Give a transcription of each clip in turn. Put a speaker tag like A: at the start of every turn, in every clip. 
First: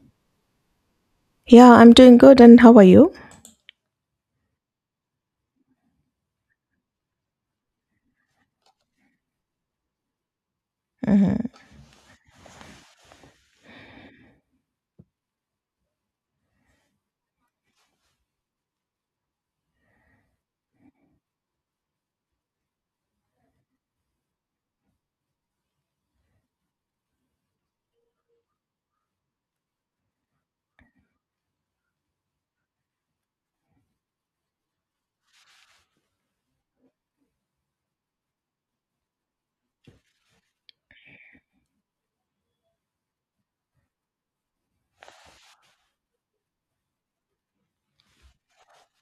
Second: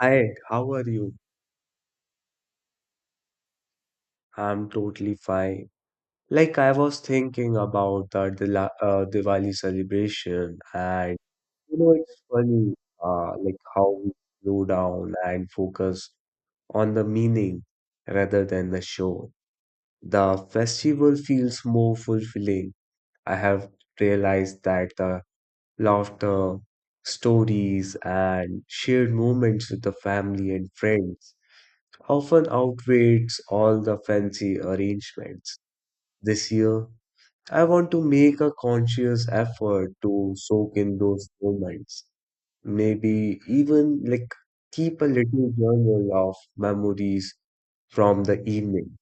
A: Hi, how are you?
B: Yeah, I'm doing good. And how are you?
A: I'm totally fine. I was thinking about the Dila Diwali celebration, and
B: Hmm.
A: it's funny, how we slow down and focus on the meaning rather than the show. The festival feels more fulfilling. I have realized that the laughter, stories, and shared moments with the family and friends often outweighs all the fancy arrangements. This year, I want to make a conscious effort to soak in those moments. Maybe even keep a little journal of memories from the evening,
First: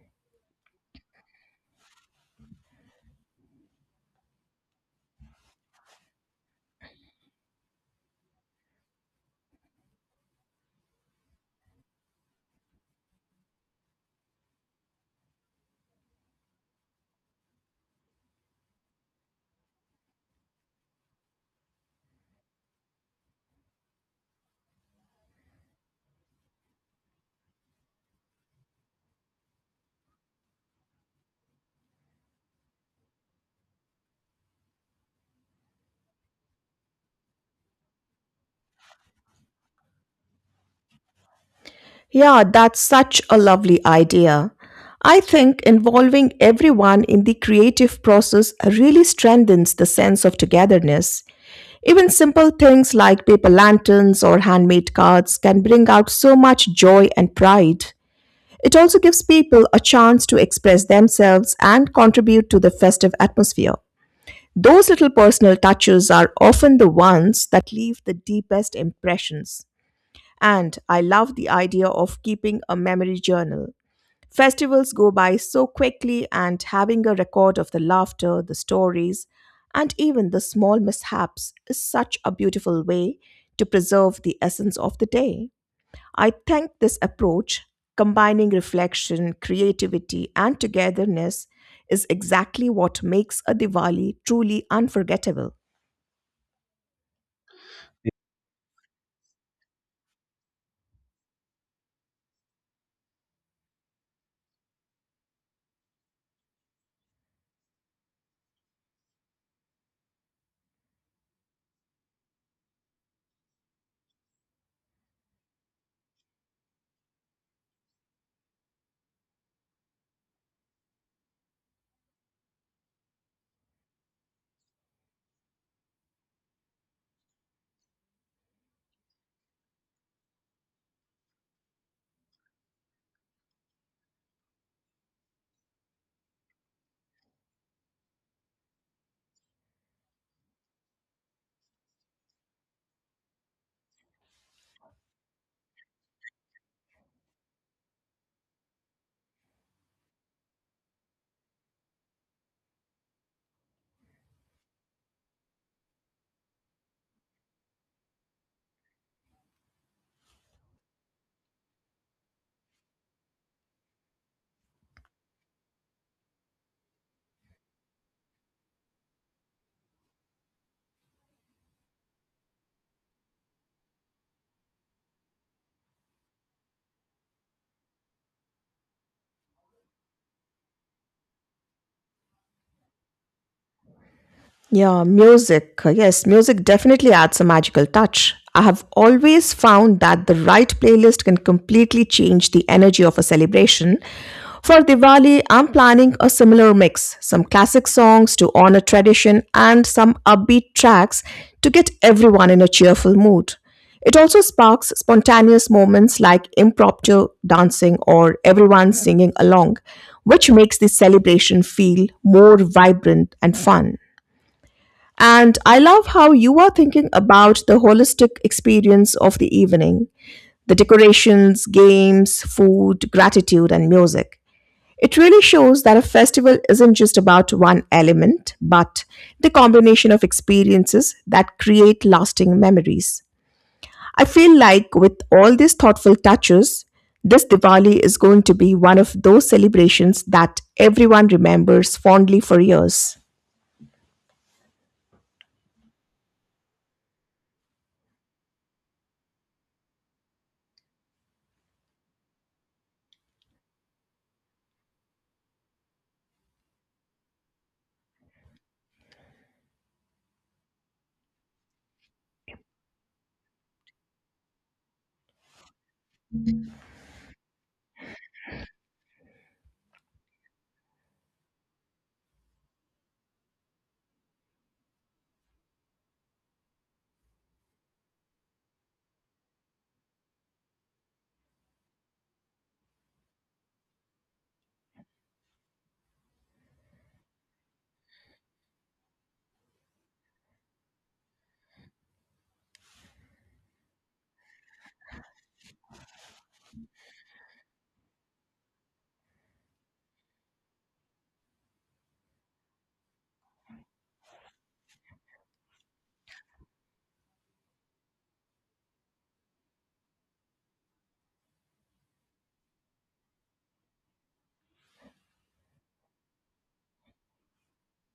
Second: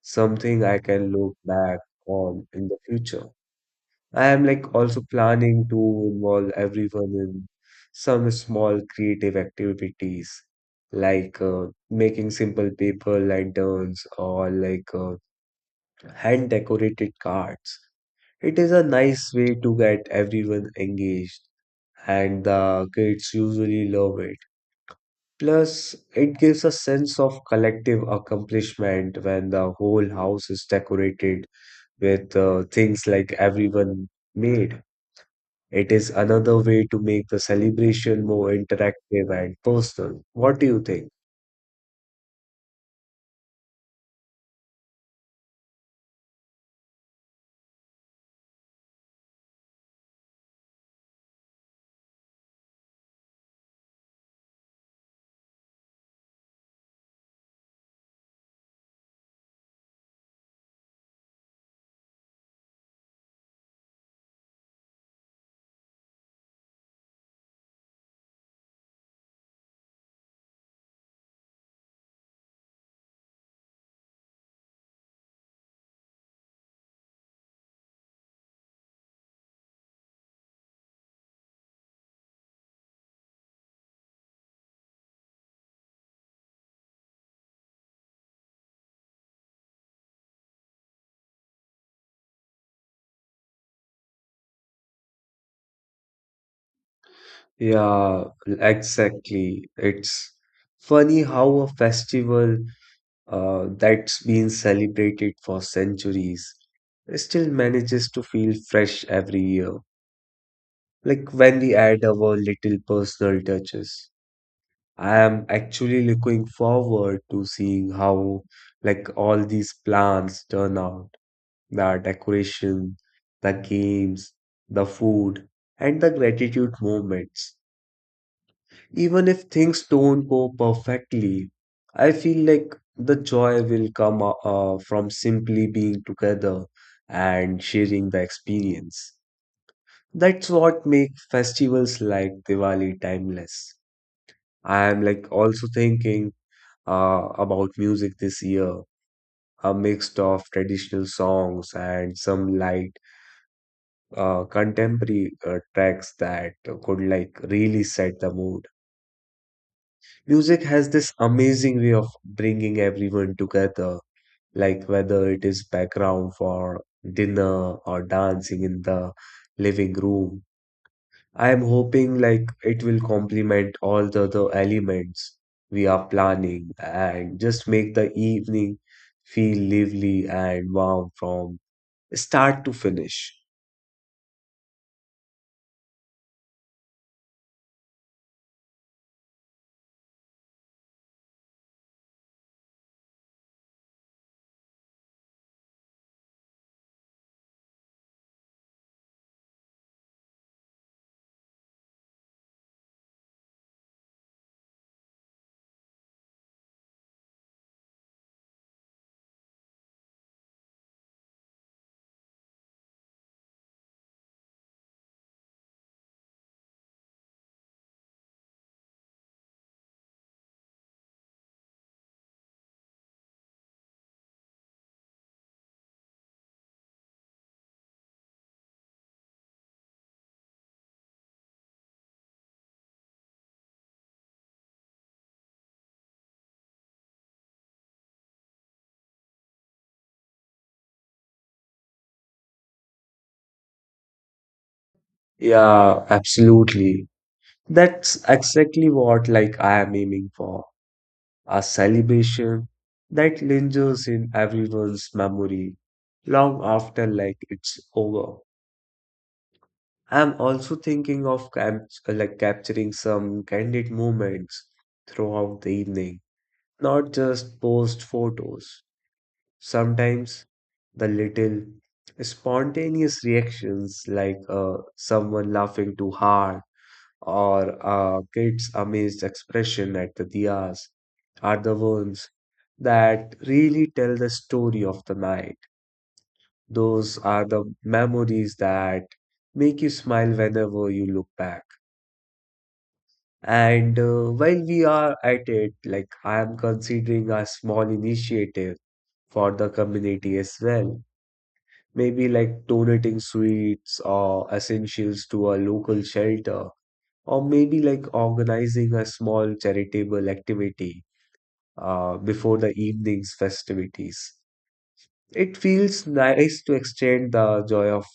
A: something I can look back on in the future. I am also planning to involve everyone in some small creative activities like making simple paper lanterns or hand decorated cards. It is a nice way to get everyone engaged, and the kids usually love it. Plus, it gives a sense of collective accomplishment when the whole house is decorated with things like everyone made. It is another way to make the celebration more interactive and personal. What do you think?
B: Yeah, that's such a lovely idea. I think involving everyone in the creative process really strengthens the sense of togetherness. Even simple things like paper lanterns or handmade cards can bring out so much joy and pride. It also gives people a chance to express themselves and contribute to the festive atmosphere. Those little personal touches are often the ones that leave the deepest impressions. And I love the idea of keeping a memory journal. Festivals go by so quickly, and having a record of the laughter, the stories, and even the small mishaps is such a beautiful way to preserve the essence of the day. I think this approach, combining reflection, creativity, and togetherness, is exactly what makes a Diwali truly unforgettable.
A: Yeah, exactly. It's funny how a festival that's been celebrated for centuries still manages to feel fresh every year, like when we add our little personal touches. I am actually looking forward to seeing how all these plans turn out: the decoration, the games, the food, and the gratitude moments. Even if things don't go perfectly, I feel like the joy will come from simply being together and sharing the experience. That's what make festivals like Diwali timeless. I am also thinking about music this year, a mix of traditional songs and some light contemporary tracks that could really set the mood. Music has this amazing way of bringing everyone together, like whether it is background for dinner or dancing in the living room. I am hoping it will complement all the other elements we are planning and just make the evening feel lively and warm from start to finish.
B: Yeah, music. Yes, music definitely adds a magical touch. I have always found that the right playlist can completely change the energy of a celebration. For Diwali, I'm planning a similar mix, some classic songs to honor tradition and some upbeat tracks to get everyone in a cheerful mood. It also sparks spontaneous moments like impromptu dancing or everyone singing along, which makes the celebration feel more vibrant and fun. And I love how you are thinking about the holistic experience of the evening, the decorations, games, food, gratitude, and music. It really shows that a festival isn't just about one element, but the combination of experiences that create lasting memories. I feel like with all these thoughtful touches, this Diwali is going to be one of those celebrations that everyone remembers fondly for years.
A: Yeah, absolutely. That's exactly what I am aiming for. A celebration that lingers in everyone's memory long after it's over. I'm also thinking of capturing some candid moments throughout the evening, not just post photos. Sometimes the little spontaneous reactions like someone laughing too hard or a kid's amazed expression at the diyas are the ones that really tell the story of the night. Those are the memories that make you smile whenever you look back. And while we are at it, I am considering a small initiative for the community as well. Maybe like donating sweets or essentials to a local shelter, or maybe like organizing a small charitable activity before the evening's festivities. It feels nice to extend the joy of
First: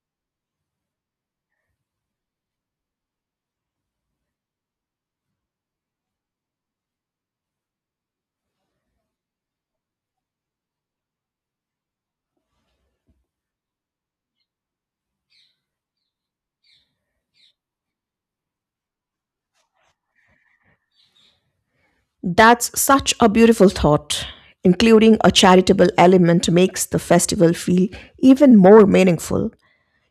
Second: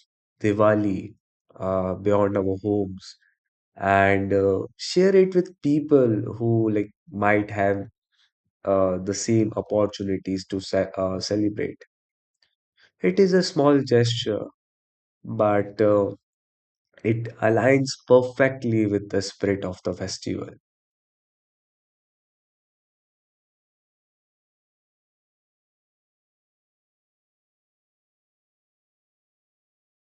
A: Diwali beyond our homes and share it with people who might have the same opportunities to ce celebrate. It is a small gesture, but it aligns perfectly with the spirit of the festival.
B: That's such a beautiful thought. Including a charitable element makes the festival feel even more meaningful.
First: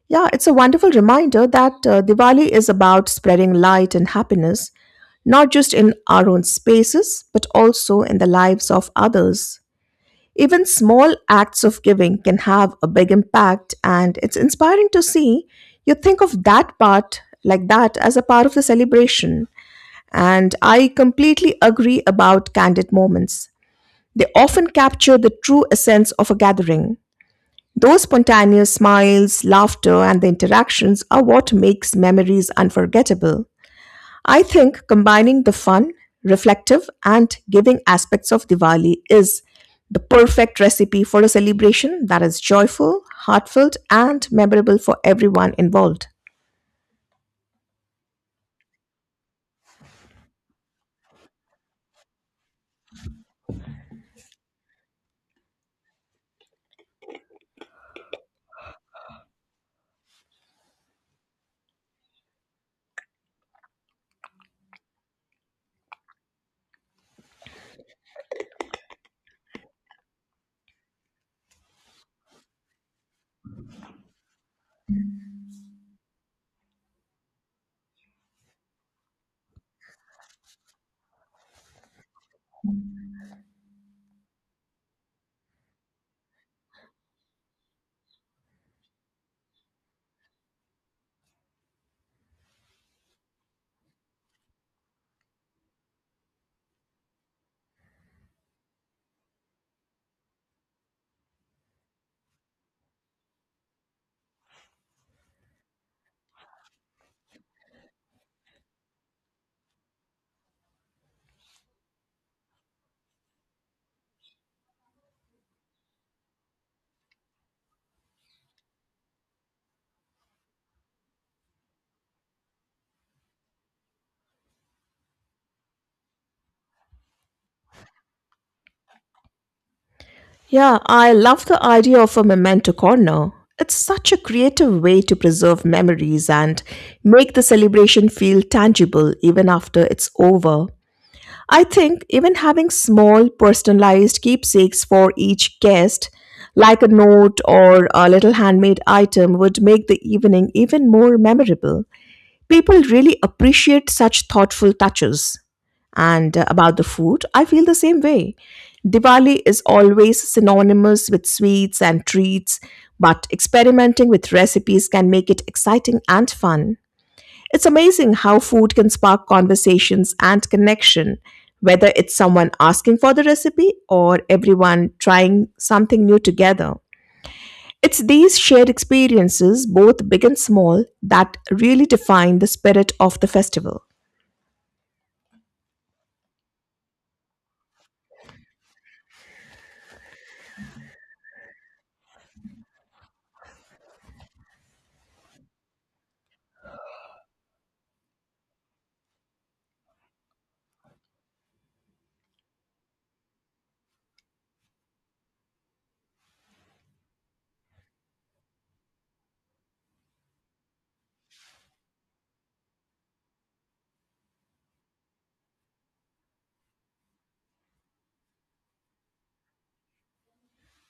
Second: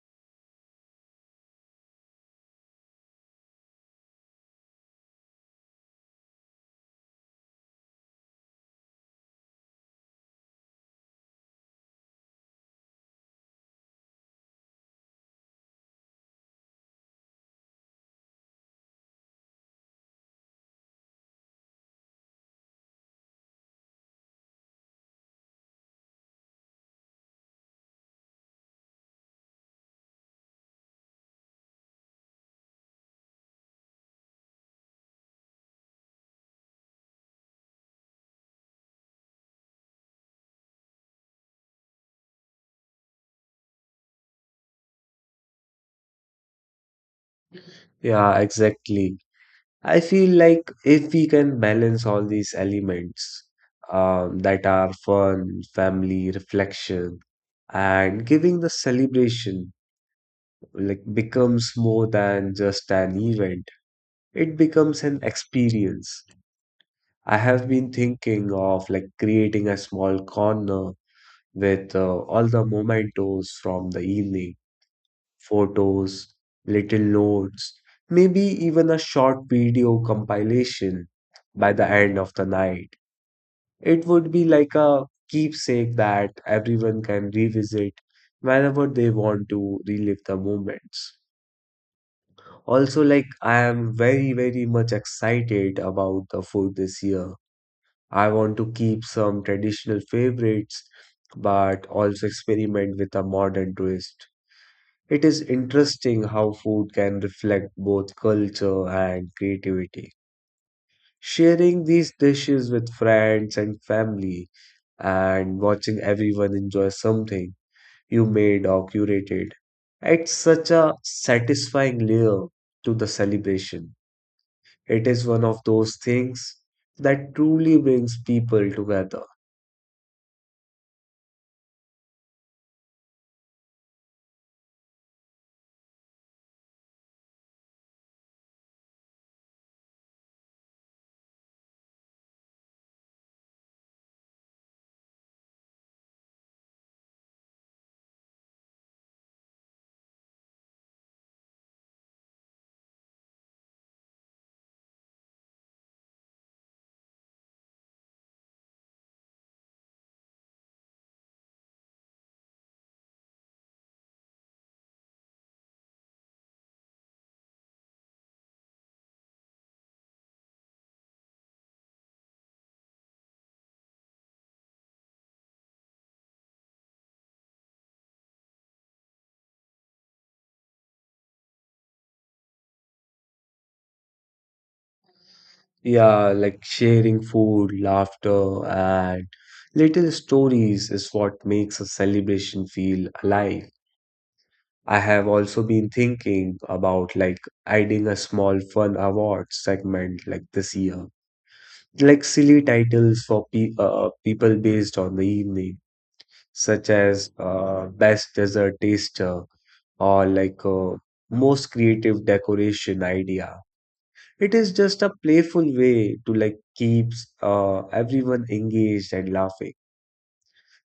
B: Yeah, it's a wonderful reminder that Diwali is about spreading light and happiness, not just in our own spaces, but also in the lives of others. Even small acts of giving can have a big impact, and it's inspiring to see you think of that part like that as a part of the celebration. And I completely agree about candid moments. They often capture the true essence of a gathering. Those spontaneous smiles, laughter, and the interactions are what makes memories unforgettable. I think combining the fun, reflective, and giving aspects of Diwali is the perfect recipe for a celebration that is joyful, heartfelt, and memorable for everyone involved.
A: Yeah, exactly. I feel like if we can balance all these elements that are fun, family, reflection, and giving, the celebration becomes more than just an event. It becomes an experience. I have been thinking of creating a small corner with all the mementos from the evening: photos, little notes, maybe even a short video compilation by the end of the night. It would be like a keepsake that everyone can revisit whenever they want to relive the moments. Also, I am very, very much excited about the food this year. I want to keep some traditional favorites, but also experiment with a modern twist. It is interesting how food can reflect both culture and creativity. Sharing these dishes with friends and family and watching everyone enjoy something you made or curated, adds such a satisfying layer to the celebration. It is one of those things that truly brings people together.
B: Yeah, I love the idea of a memento corner. It's such a creative way to preserve memories and make the celebration feel tangible even after it's over. I think even having small personalized keepsakes for each guest, like a note or a little handmade item, would make the evening even more memorable. People really appreciate such thoughtful touches. And About the food, I feel the same way. Diwali is always synonymous with sweets and treats, but experimenting with recipes can make it exciting and fun. It's amazing how food can spark conversations and connection, whether it's someone asking for the recipe or everyone trying something new together. It's these shared experiences, both big and small, that really define the spirit of the festival.
A: Yeah, like sharing food, laughter, and little stories is what makes a celebration feel alive. I have also been thinking about adding a small fun award segment this year, like silly titles for pe people based on the evening, such as best dessert taster or most creative decoration idea. It is just a playful way to keeps everyone engaged and laughing.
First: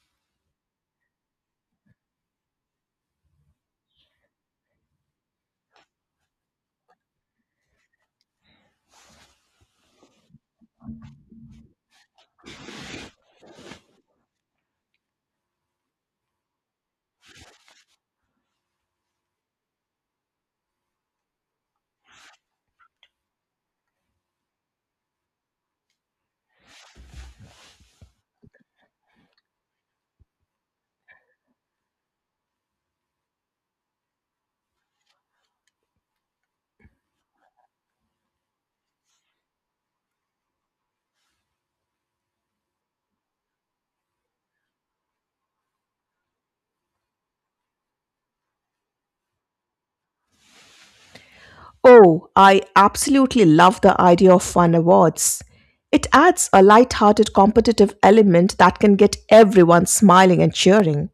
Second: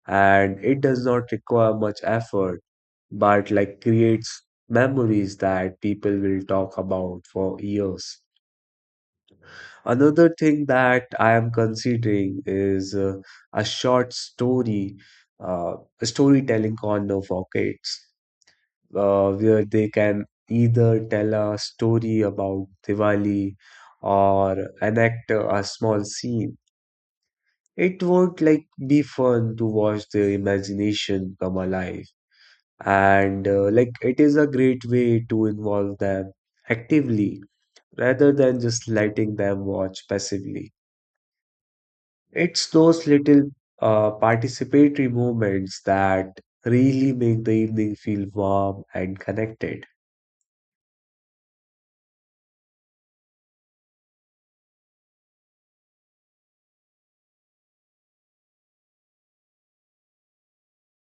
A: And it does not require much effort, but creates memories that people will talk about for years. Another thing that I am considering is a short story, uh, storytelling corner for kids, where they can either tell a story about Diwali or enact a small scene. It would be fun to watch the imagination come alive. And it is a great way to involve them actively rather than just letting them watch passively. It's those little participatory moments that really make the evening feel warm and connected.
B: Oh, I absolutely love the idea of fun awards. It adds a light-hearted competitive element that can get everyone smiling and cheering.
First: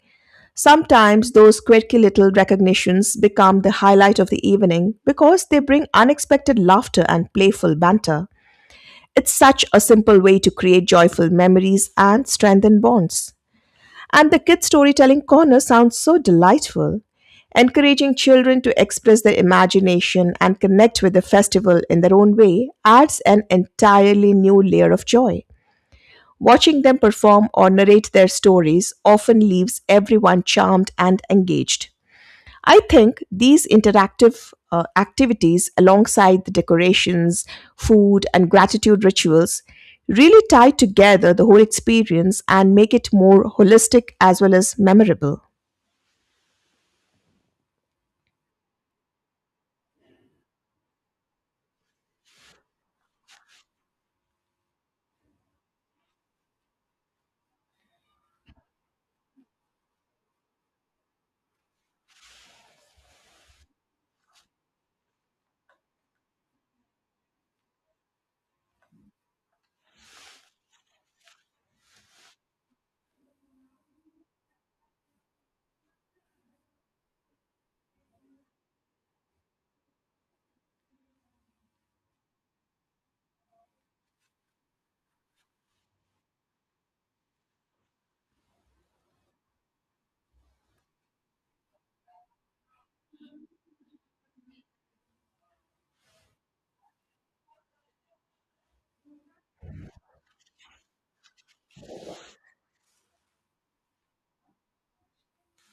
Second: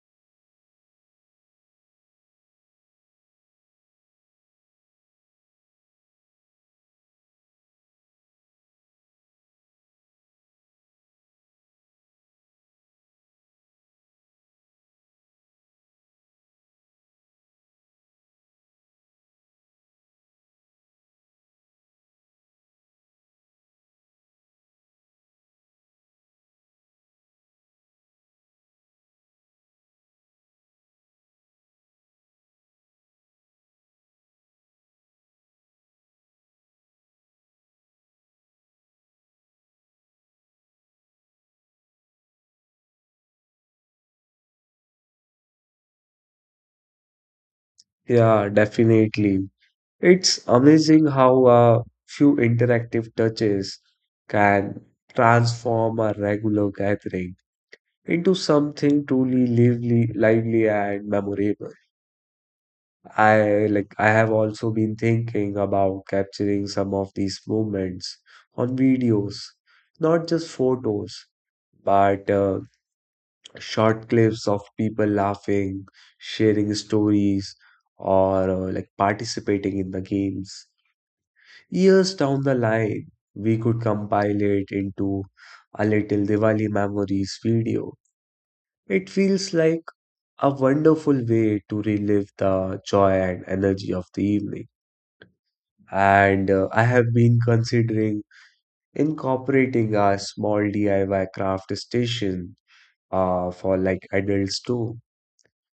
B: Sometimes those quirky little recognitions become the highlight of the evening because they bring unexpected laughter and playful banter. It's such a simple way to create joyful memories and strengthen bonds. And the kids' storytelling corner sounds so delightful. Encouraging children to express their imagination and connect with the festival in their own way adds an entirely new layer of joy. Watching them perform or narrate their stories often leaves everyone charmed and engaged. I think these interactive activities, alongside the decorations, food, and gratitude rituals, really tie together the whole experience and make it more holistic as well as memorable.
A: Yeah, definitely. It's amazing how a few interactive touches can transform a regular gathering into something truly lively and memorable. I have also been thinking about capturing some of these moments on videos, not just photos, but short clips of people laughing, sharing stories, or participating in the games. Years down the line, we could compile it into a little Diwali memories video. It feels like a wonderful way to relive the joy and energy of the evening. And I have been considering incorporating a small DIY craft station for adults too.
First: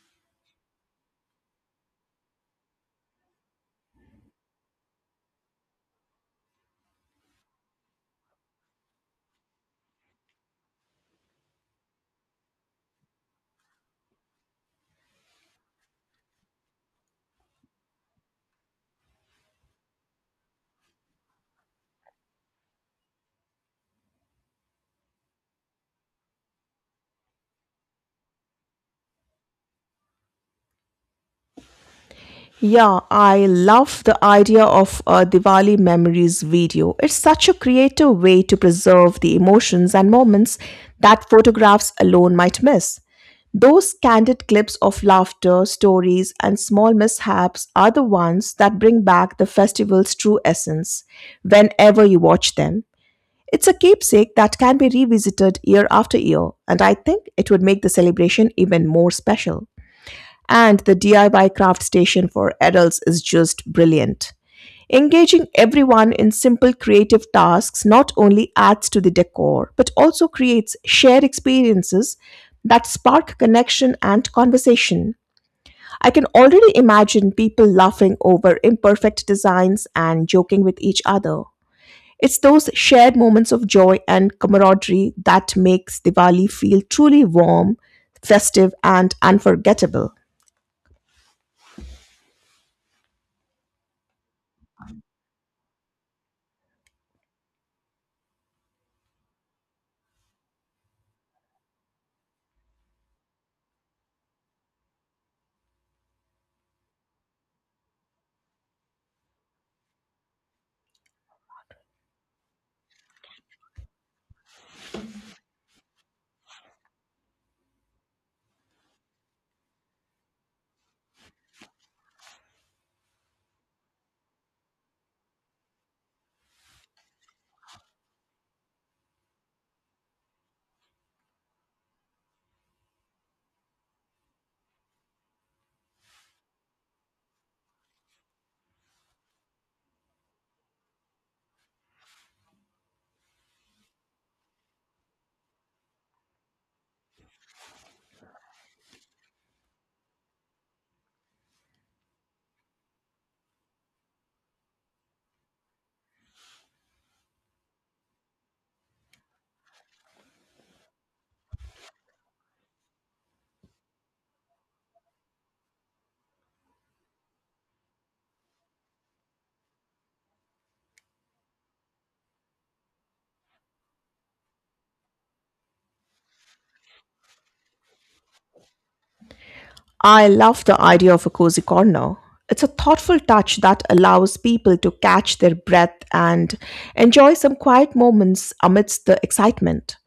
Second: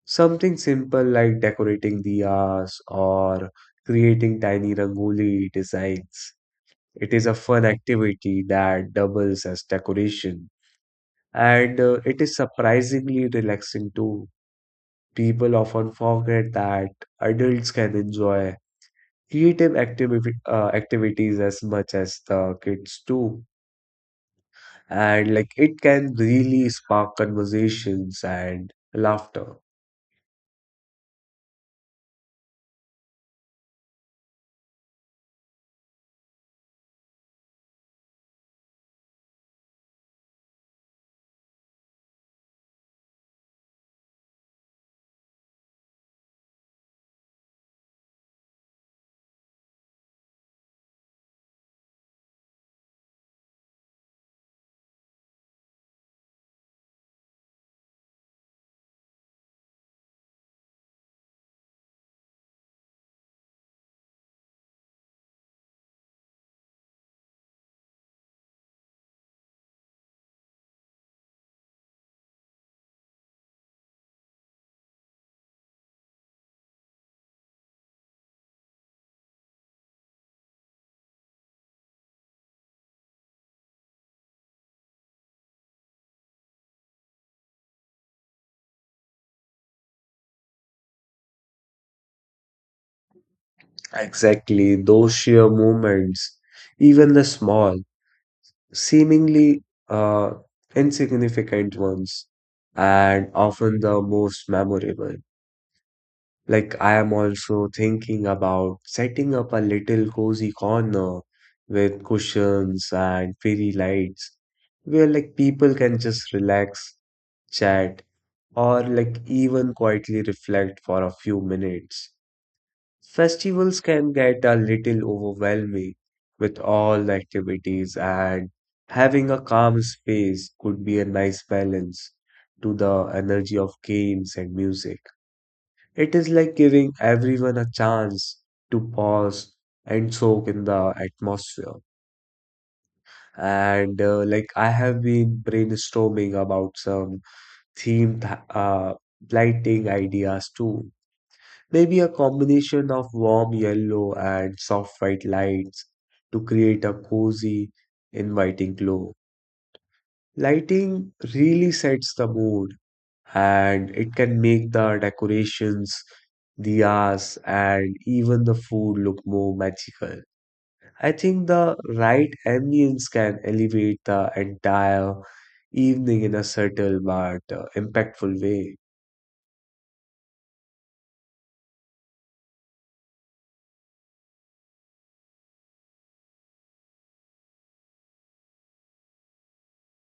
A: Something simple like decorating diyas or creating tiny rangoli designs. It is a fun activity that doubles as decoration, and it is surprisingly relaxing too. People often forget that adults can enjoy activities as much as the kids do, and it can really spark conversations and laughter.
B: Yeah, I love the idea of a Diwali memories video. It's such a creative way to preserve the emotions and moments that photographs alone might miss. Those candid clips of laughter, stories, and small mishaps are the ones that bring back the festival's true essence whenever you watch them. It's a keepsake that can be revisited year after year, and I think it would make the celebration even more special. And the DIY craft station for adults is just brilliant. Engaging everyone in simple creative tasks not only adds to the decor, but also creates shared experiences that spark connection and conversation. I can already imagine people laughing over imperfect designs and joking with each other. It's those shared moments of joy and camaraderie that makes Diwali feel truly warm, festive, and unforgettable.
A: Exactly, those sheer moments, even the small seemingly uh, insignificant ones and often the most memorable. I am also thinking about setting up a little cozy corner with cushions and fairy lights where, people can just relax, chat, or even quietly reflect for a few minutes. Festivals can get a little overwhelming with all the activities, and having a calm space could be a nice balance to the energy of games and music. It is like giving everyone a chance to pause and soak in the atmosphere. And I have been brainstorming about some themed lighting ideas too. Maybe a combination of warm yellow and soft white lights to create a cozy, inviting glow. Lighting really sets the mood, and it can make the decorations, the hours, and even the food look more magical. I think the right ambience can elevate the entire evening in a subtle but impactful way.
B: I love the idea of a cozy corner. It's a thoughtful touch that allows people to catch their breath and enjoy some quiet moments amidst the excitement.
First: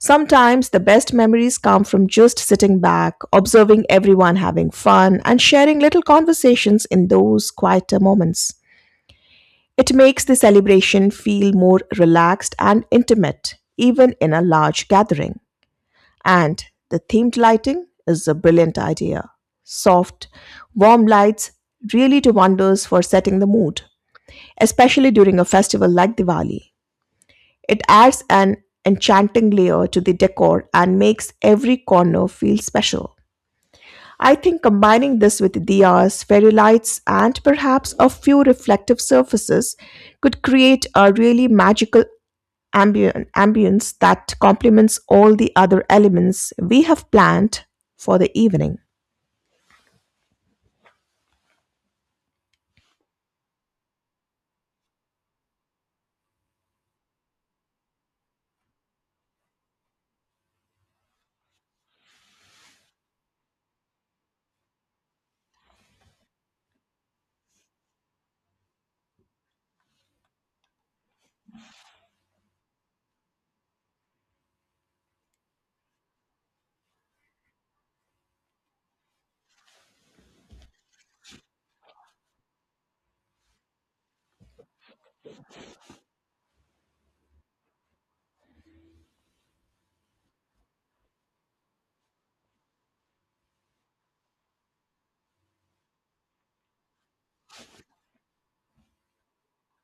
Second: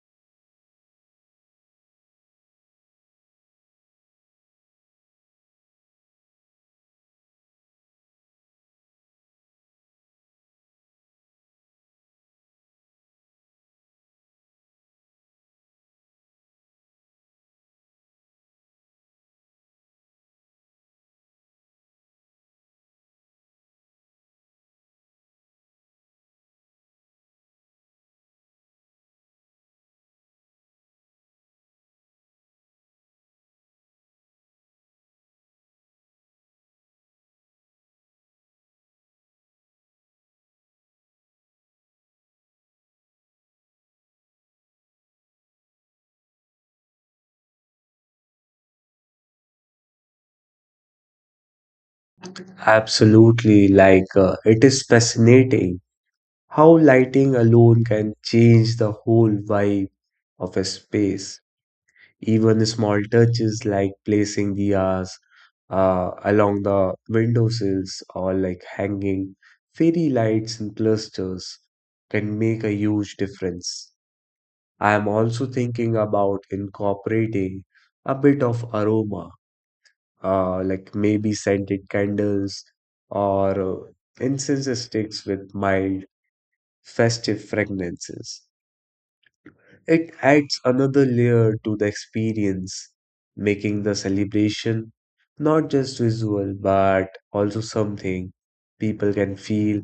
B: Sometimes the best memories come from just sitting back, observing everyone having fun, and sharing little conversations in those quieter moments. It makes the celebration feel more relaxed and intimate, even in a large gathering. And the themed lighting is a brilliant idea. Soft, warm lights really do wonders for setting the mood, especially during a festival like Diwali. It adds an enchanting layer to the decor and makes every corner feel special. I think combining this with diyas, fairy lights, and perhaps a few reflective surfaces could create a really magical ambience that complements all the other elements we have planned for the evening.
A: Absolutely, it is fascinating how lighting alone can change the whole vibe of a space. Even small touches like placing diyas along the windowsills or hanging fairy lights in clusters can make a huge difference. I am also thinking about incorporating a bit of aroma, like maybe scented candles or incense sticks with mild festive fragrances. It adds another layer to the experience, making the celebration not just visual but also something people can feel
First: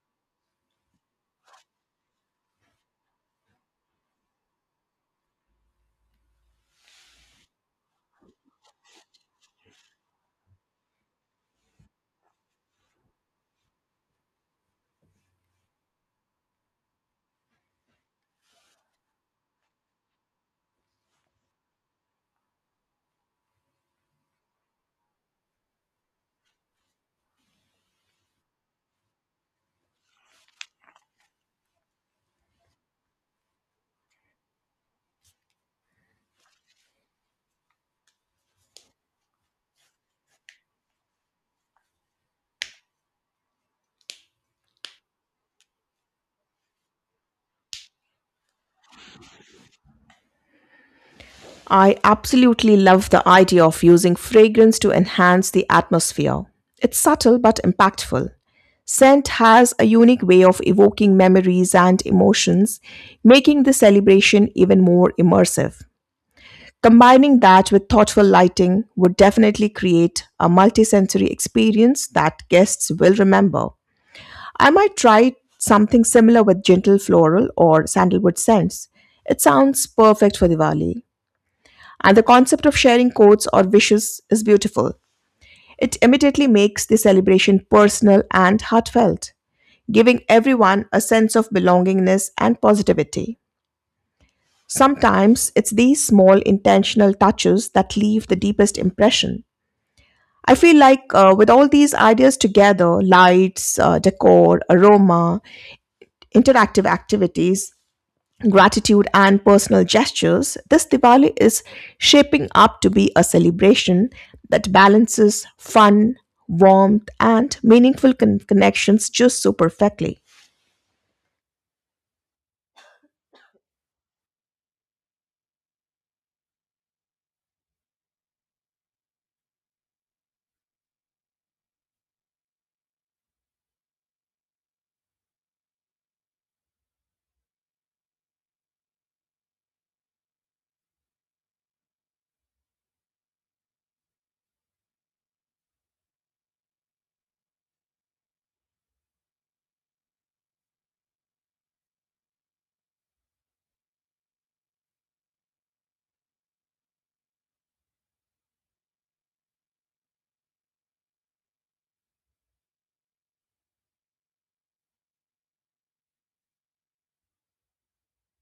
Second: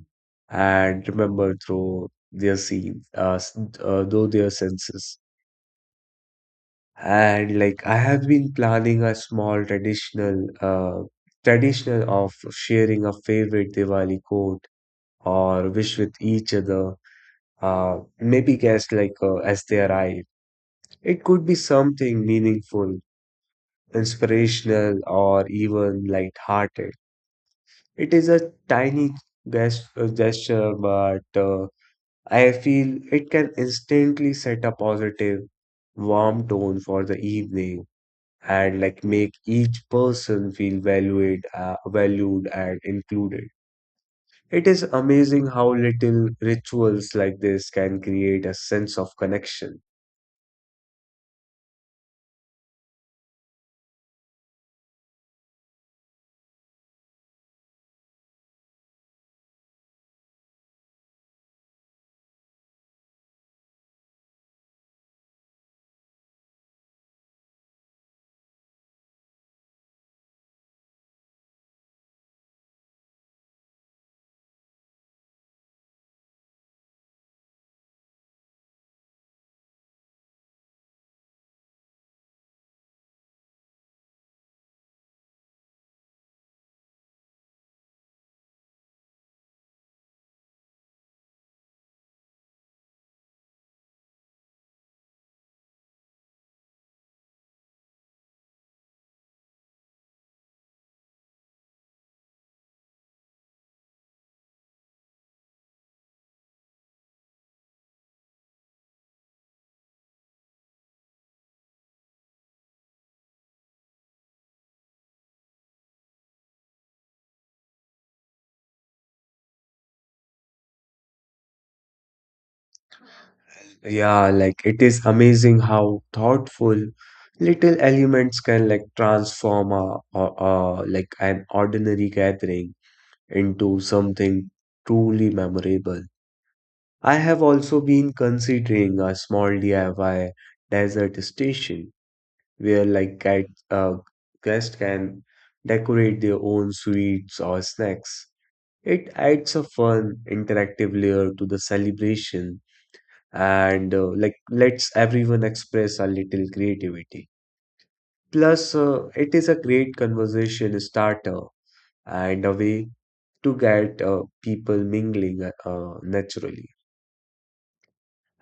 A: and remember through their through their senses. And I have been planning a small traditional of sharing a favorite Diwali quote or wish with each other. Maybe guess as they arrive. It could be something meaningful, inspirational, or even lighthearted. It is a tiny gesture, but I feel it can instantly set a positive, warm tone for the evening and make each person feel valued and included. It is amazing how little rituals like this can create a sense of connection.
B: I absolutely love the idea of using fragrance to enhance the atmosphere. It's subtle but impactful. Scent has a unique way of evoking memories and emotions, making the celebration even more immersive. Combining that with thoughtful lighting would definitely create a multisensory experience that guests will remember. I might try something similar with gentle floral or sandalwood scents. It sounds perfect for Diwali. And the concept of sharing codes or wishes is beautiful. It immediately makes the celebration personal and heartfelt, giving everyone a sense of belongingness and positivity. Sometimes it's these small intentional touches that leave the deepest impression. I feel like with all these ideas together, lights, decor, aroma, interactive activities, gratitude and personal gestures, this Diwali is shaping up to be a celebration that balances fun, warmth, and meaningful connections just so perfectly.
A: Yeah, like it is amazing how thoughtful little elements can transform a like an ordinary gathering into something truly memorable. I have also been considering a small DIY desert station where guests can decorate their own sweets or snacks. It adds a fun, interactive layer to the celebration and lets everyone express a little creativity. Plus, it is a great conversation starter and a way to get people mingling naturally.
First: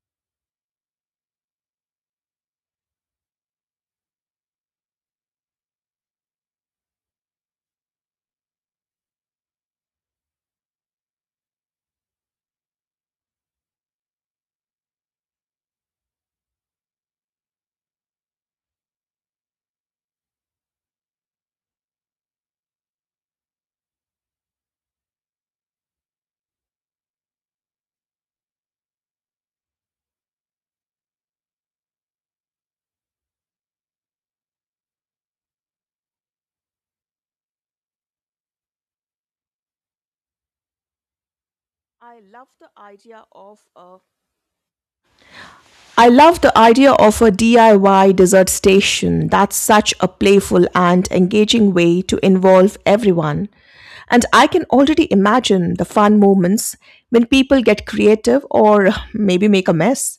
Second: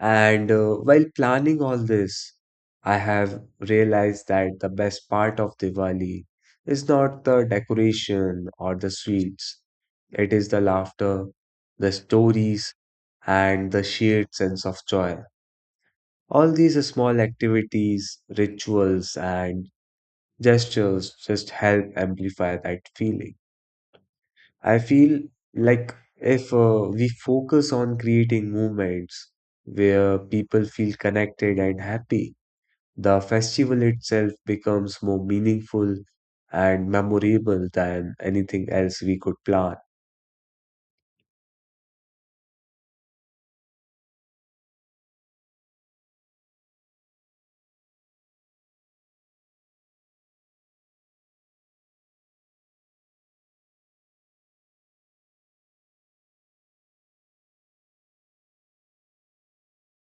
A: And while planning all this, I have realized that the best part of Diwali is not the decoration or the sweets, it is the laughter, the stories, and the shared sense of joy. All these small activities, rituals, and gestures just help amplify that feeling. I feel like if we focus on creating movements where people feel connected and happy, the festival itself becomes more meaningful and memorable than anything else we could plan.
B: I love the idea of a I love the idea of a DIY dessert station. That's such a playful and engaging way to involve everyone. And I can already imagine the fun moments when people get creative or maybe make a mess.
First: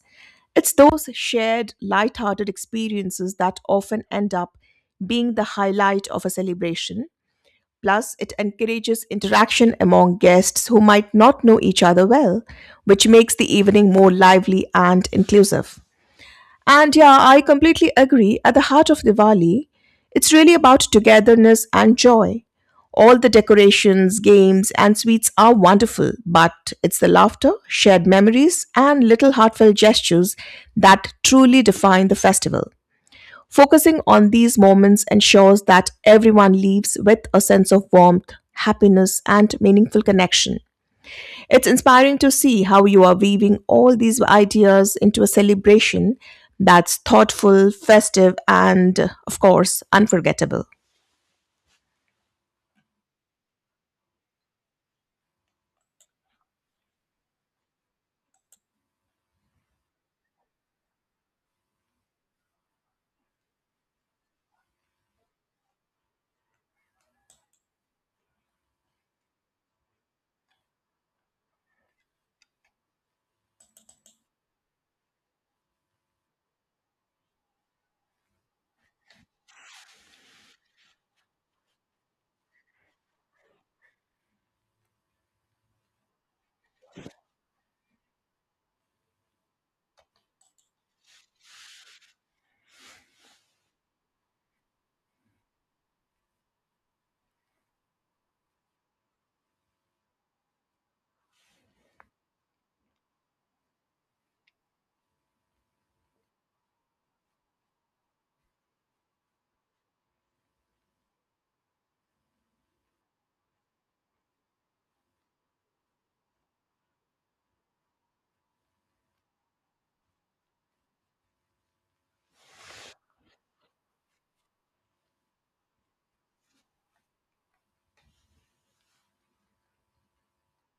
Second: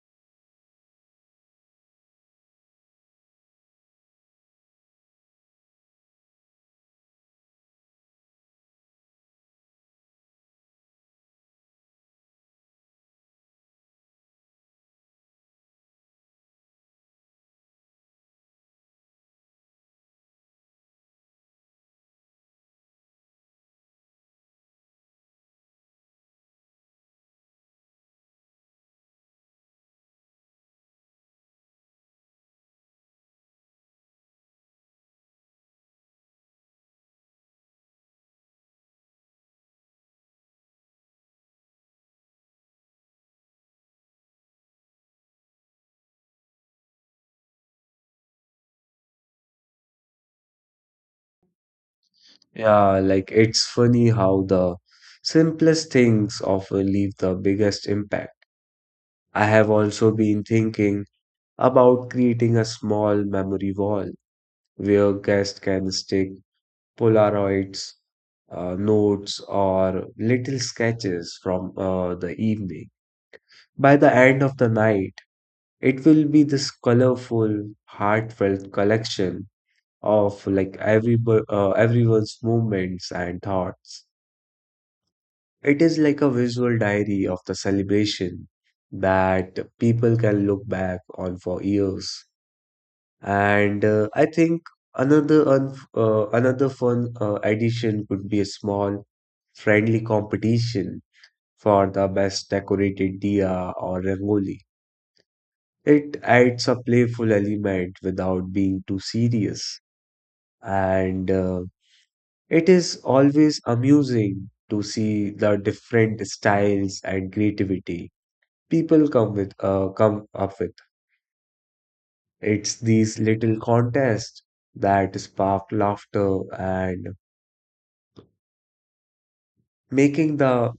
B: It's those shared, lighthearted experiences that often end up being the highlight of a celebration. Plus, it encourages interaction among guests who might not know each other well, which makes the evening more lively and inclusive. And yeah, I completely agree. At the heart of Diwali, it's really about togetherness and joy. All the decorations, games, and sweets are wonderful, but it's the laughter, shared memories, and little heartfelt gestures that truly define the festival. Focusing on these moments ensures that everyone leaves with a sense of warmth, happiness, and meaningful connection. It's inspiring to see how you are weaving all these ideas into a celebration that's thoughtful, festive, and, of course, unforgettable.
A: Yeah, like it's funny how the simplest things often leave the biggest impact. I have also been thinking about creating a small memory wall where guests can stick Polaroids, notes, or little sketches from the evening. By the end of the night, it will be this colorful, heartfelt collection of everyone's movements and thoughts. It is like a visual diary of the celebration that people can look back on for years. And I think another fun addition could be a small friendly competition for the best decorated diya or rangoli. It adds a playful element without being too serious, and it is always amusing to see the different styles and creativity people come up with. It's these little contests that spark laughter and making the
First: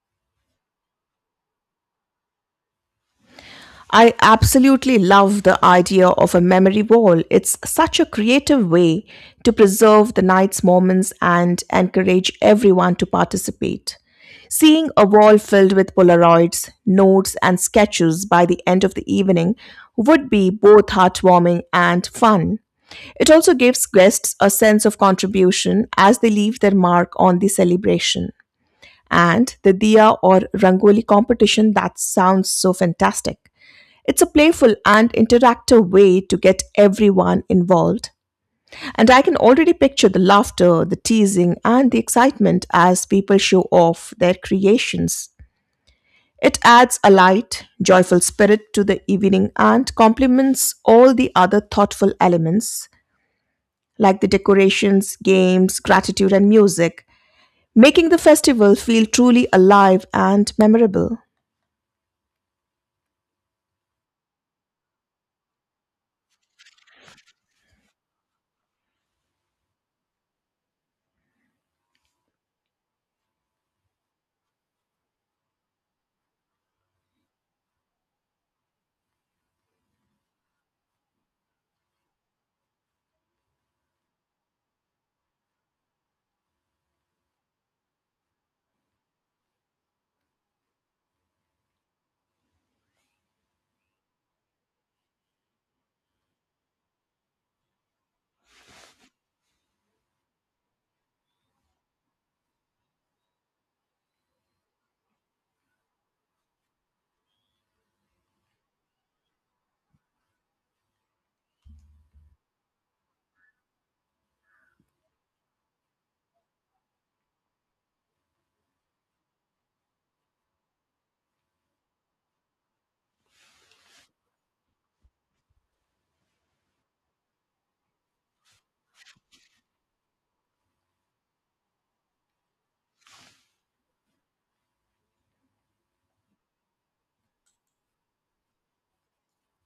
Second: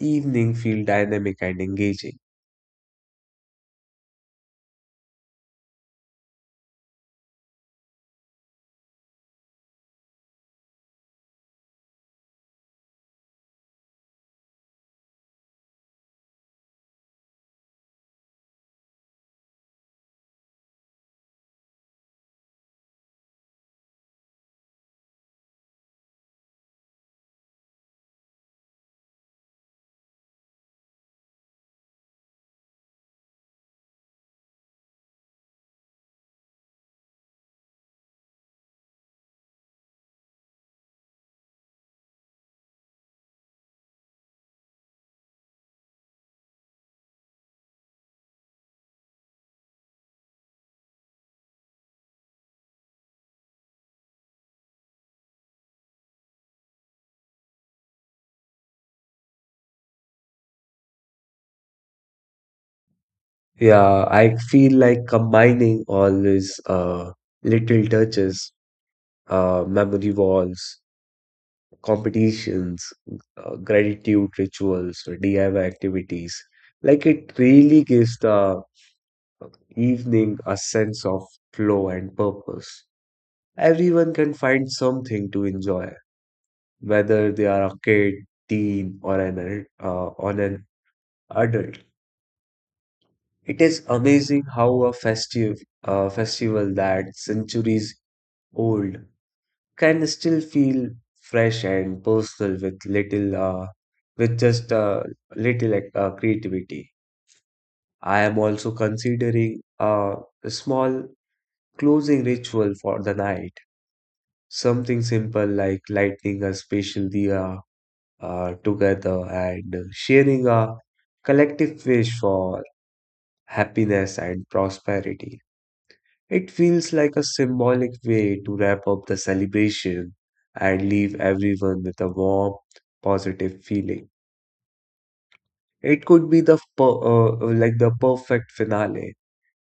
A: evening feel dynamic and engaging.
B: I absolutely love the idea of a memory wall. It's such a creative way to preserve the night's moments and encourage everyone to participate. Seeing a wall filled with Polaroids, notes, and sketches by the end of the evening would be both heartwarming and fun. It also gives guests a sense of contribution as they leave their mark on the celebration. And the diya or rangoli competition, that sounds so fantastic. It's a playful and interactive way to get everyone involved. And I can already picture the laughter, the teasing, and the excitement as people show off their creations. It adds a light, joyful spirit to the evening and complements all the other thoughtful elements like the decorations, games, gratitude, and music, making the festival feel truly alive and memorable.
A: Yeah, I feel like combining all these little touches, memory walls, competitions, gratitude rituals, or DIY activities, it really gives the evening a sense of flow and purpose. Everyone can find something to enjoy, whether they are a kid, teen, or an ad- on an adult. It is amazing how a festival that centuries old can still feel fresh and personal with little with just little like, creativity. I am also considering a small closing ritual for the night. Something simple like lighting a special diya together and sharing a collective wish for happiness and prosperity. It feels like a symbolic way to wrap up the celebration and leave everyone with a warm, positive feeling. It could be the perfect finale,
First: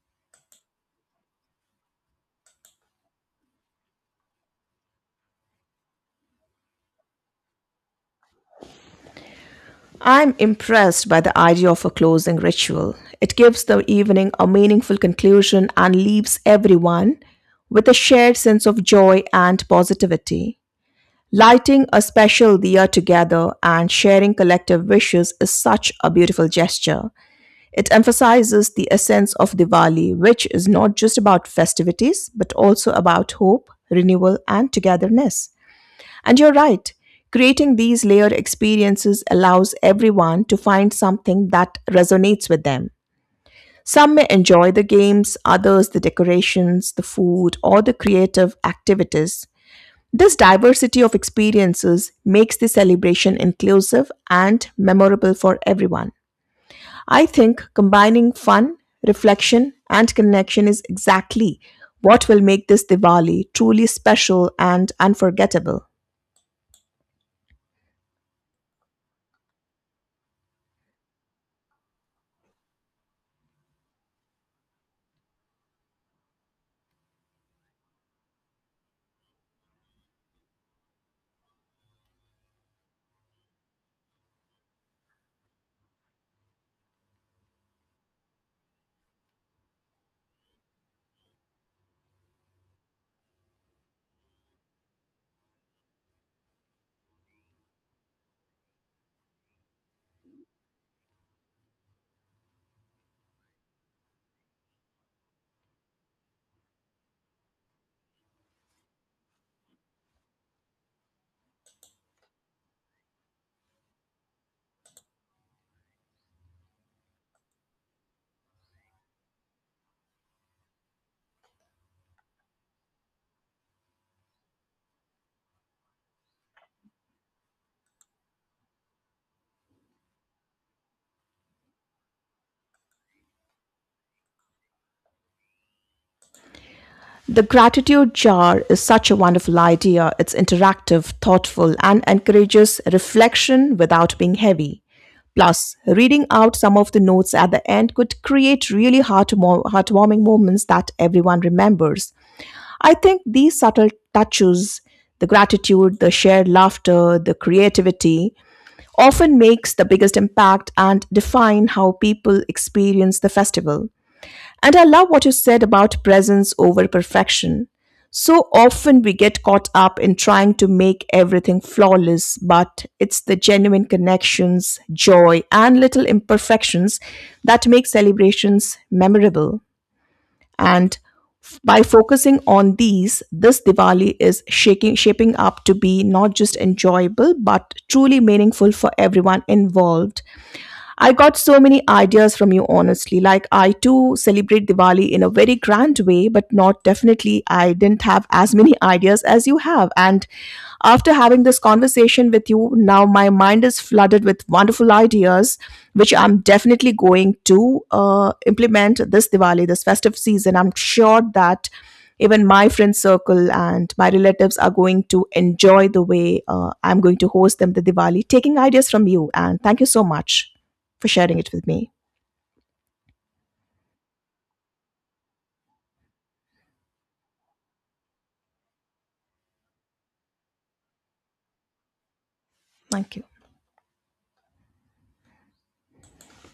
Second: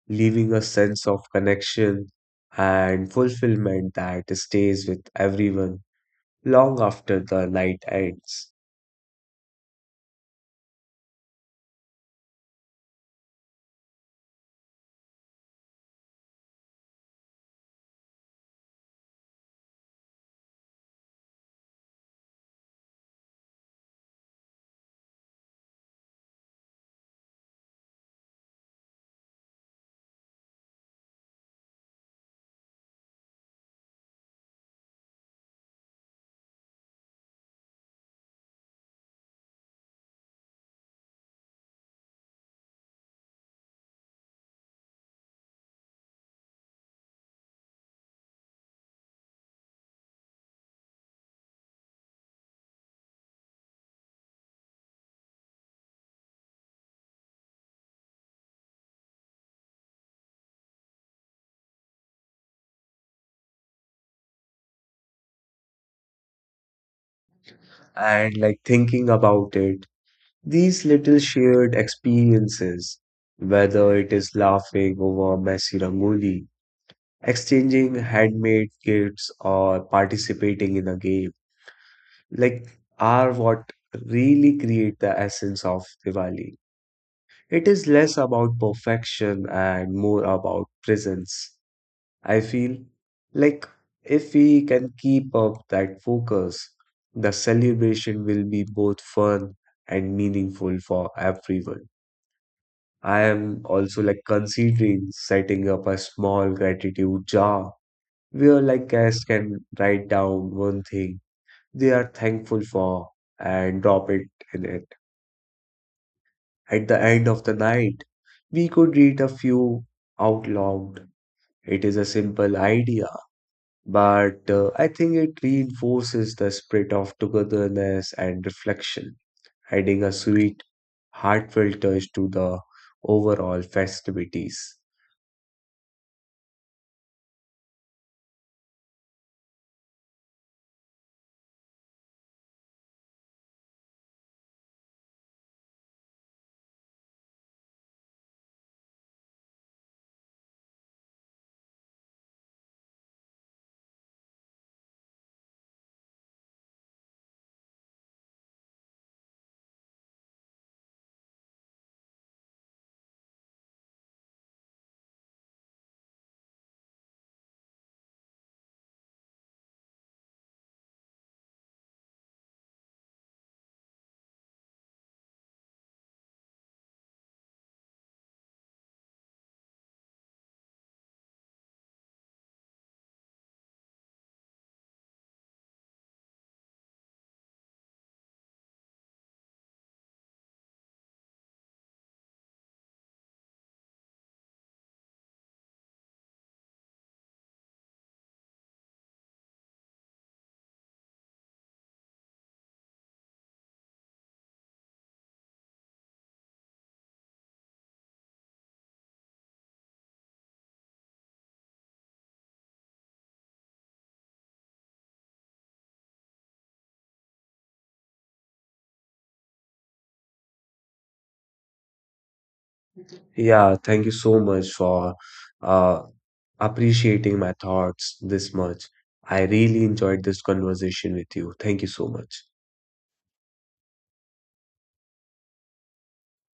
A: leaving a sense of connection and fulfillment that stays with everyone long after the night ends.
B: I'm impressed by the idea of a closing ritual. It gives the evening a meaningful conclusion and leaves everyone with a shared sense of joy and positivity. Lighting a special diya together and sharing collective wishes is such a beautiful gesture. It emphasizes the essence of Diwali, which is not just about festivities but also about hope, renewal, and togetherness. And you're right, creating these layered experiences allows everyone to find something that resonates with them. Some may enjoy the games, others the decorations, the food, or the creative activities. This diversity of experiences makes the celebration inclusive and memorable for everyone. I think combining fun, reflection, and connection is exactly what will make this Diwali truly special and unforgettable.
A: And thinking about it, these little shared experiences, whether it is laughing over a messy rangoli, exchanging handmade gifts, or participating in a game, like are what really create the essence of Diwali. It is less about perfection and more about presence. I feel like if we can keep up that focus, the celebration will be both fun and meaningful for everyone. I am also considering setting up a small gratitude jar where guests can write down one thing they are thankful for and drop it in it. At the end of the night, we could read a few out loud. It is a simple idea, but I think it reinforces the spirit of togetherness and reflection, adding a sweet, heartfelt touch to the overall festivities.
B: The gratitude jar is such a wonderful idea. It's interactive, thoughtful, and encourages reflection without being heavy. Plus, reading out some of the notes at the end could create really heartwarming moments that everyone remembers. I think these subtle touches, the gratitude, the shared laughter, the creativity, often makes the biggest impact and define how people experience the festival. And I love what you said about presence over perfection. So often we get caught up in trying to make everything flawless, but it's the genuine connections, joy, and little imperfections that make celebrations memorable. And by focusing on these, this Diwali is shaping up to be not just enjoyable, but truly meaningful for everyone involved. I got so many ideas from you, honestly. Like, I too celebrate Diwali in a very grand way, but not definitely. I didn't have as many ideas as you have. And after having this conversation with you, now my mind is flooded with wonderful ideas, which I'm definitely going to implement this Diwali, this festive season. I'm sure that even my friend circle and my relatives are going to enjoy the way I'm going to host them the Diwali, taking ideas from you. And thank you so much for sharing it with me.
A: Yeah, thank you so much for uh, appreciating my thoughts this much. I really enjoyed this conversation with you. Thank you so much.
B: Thank you.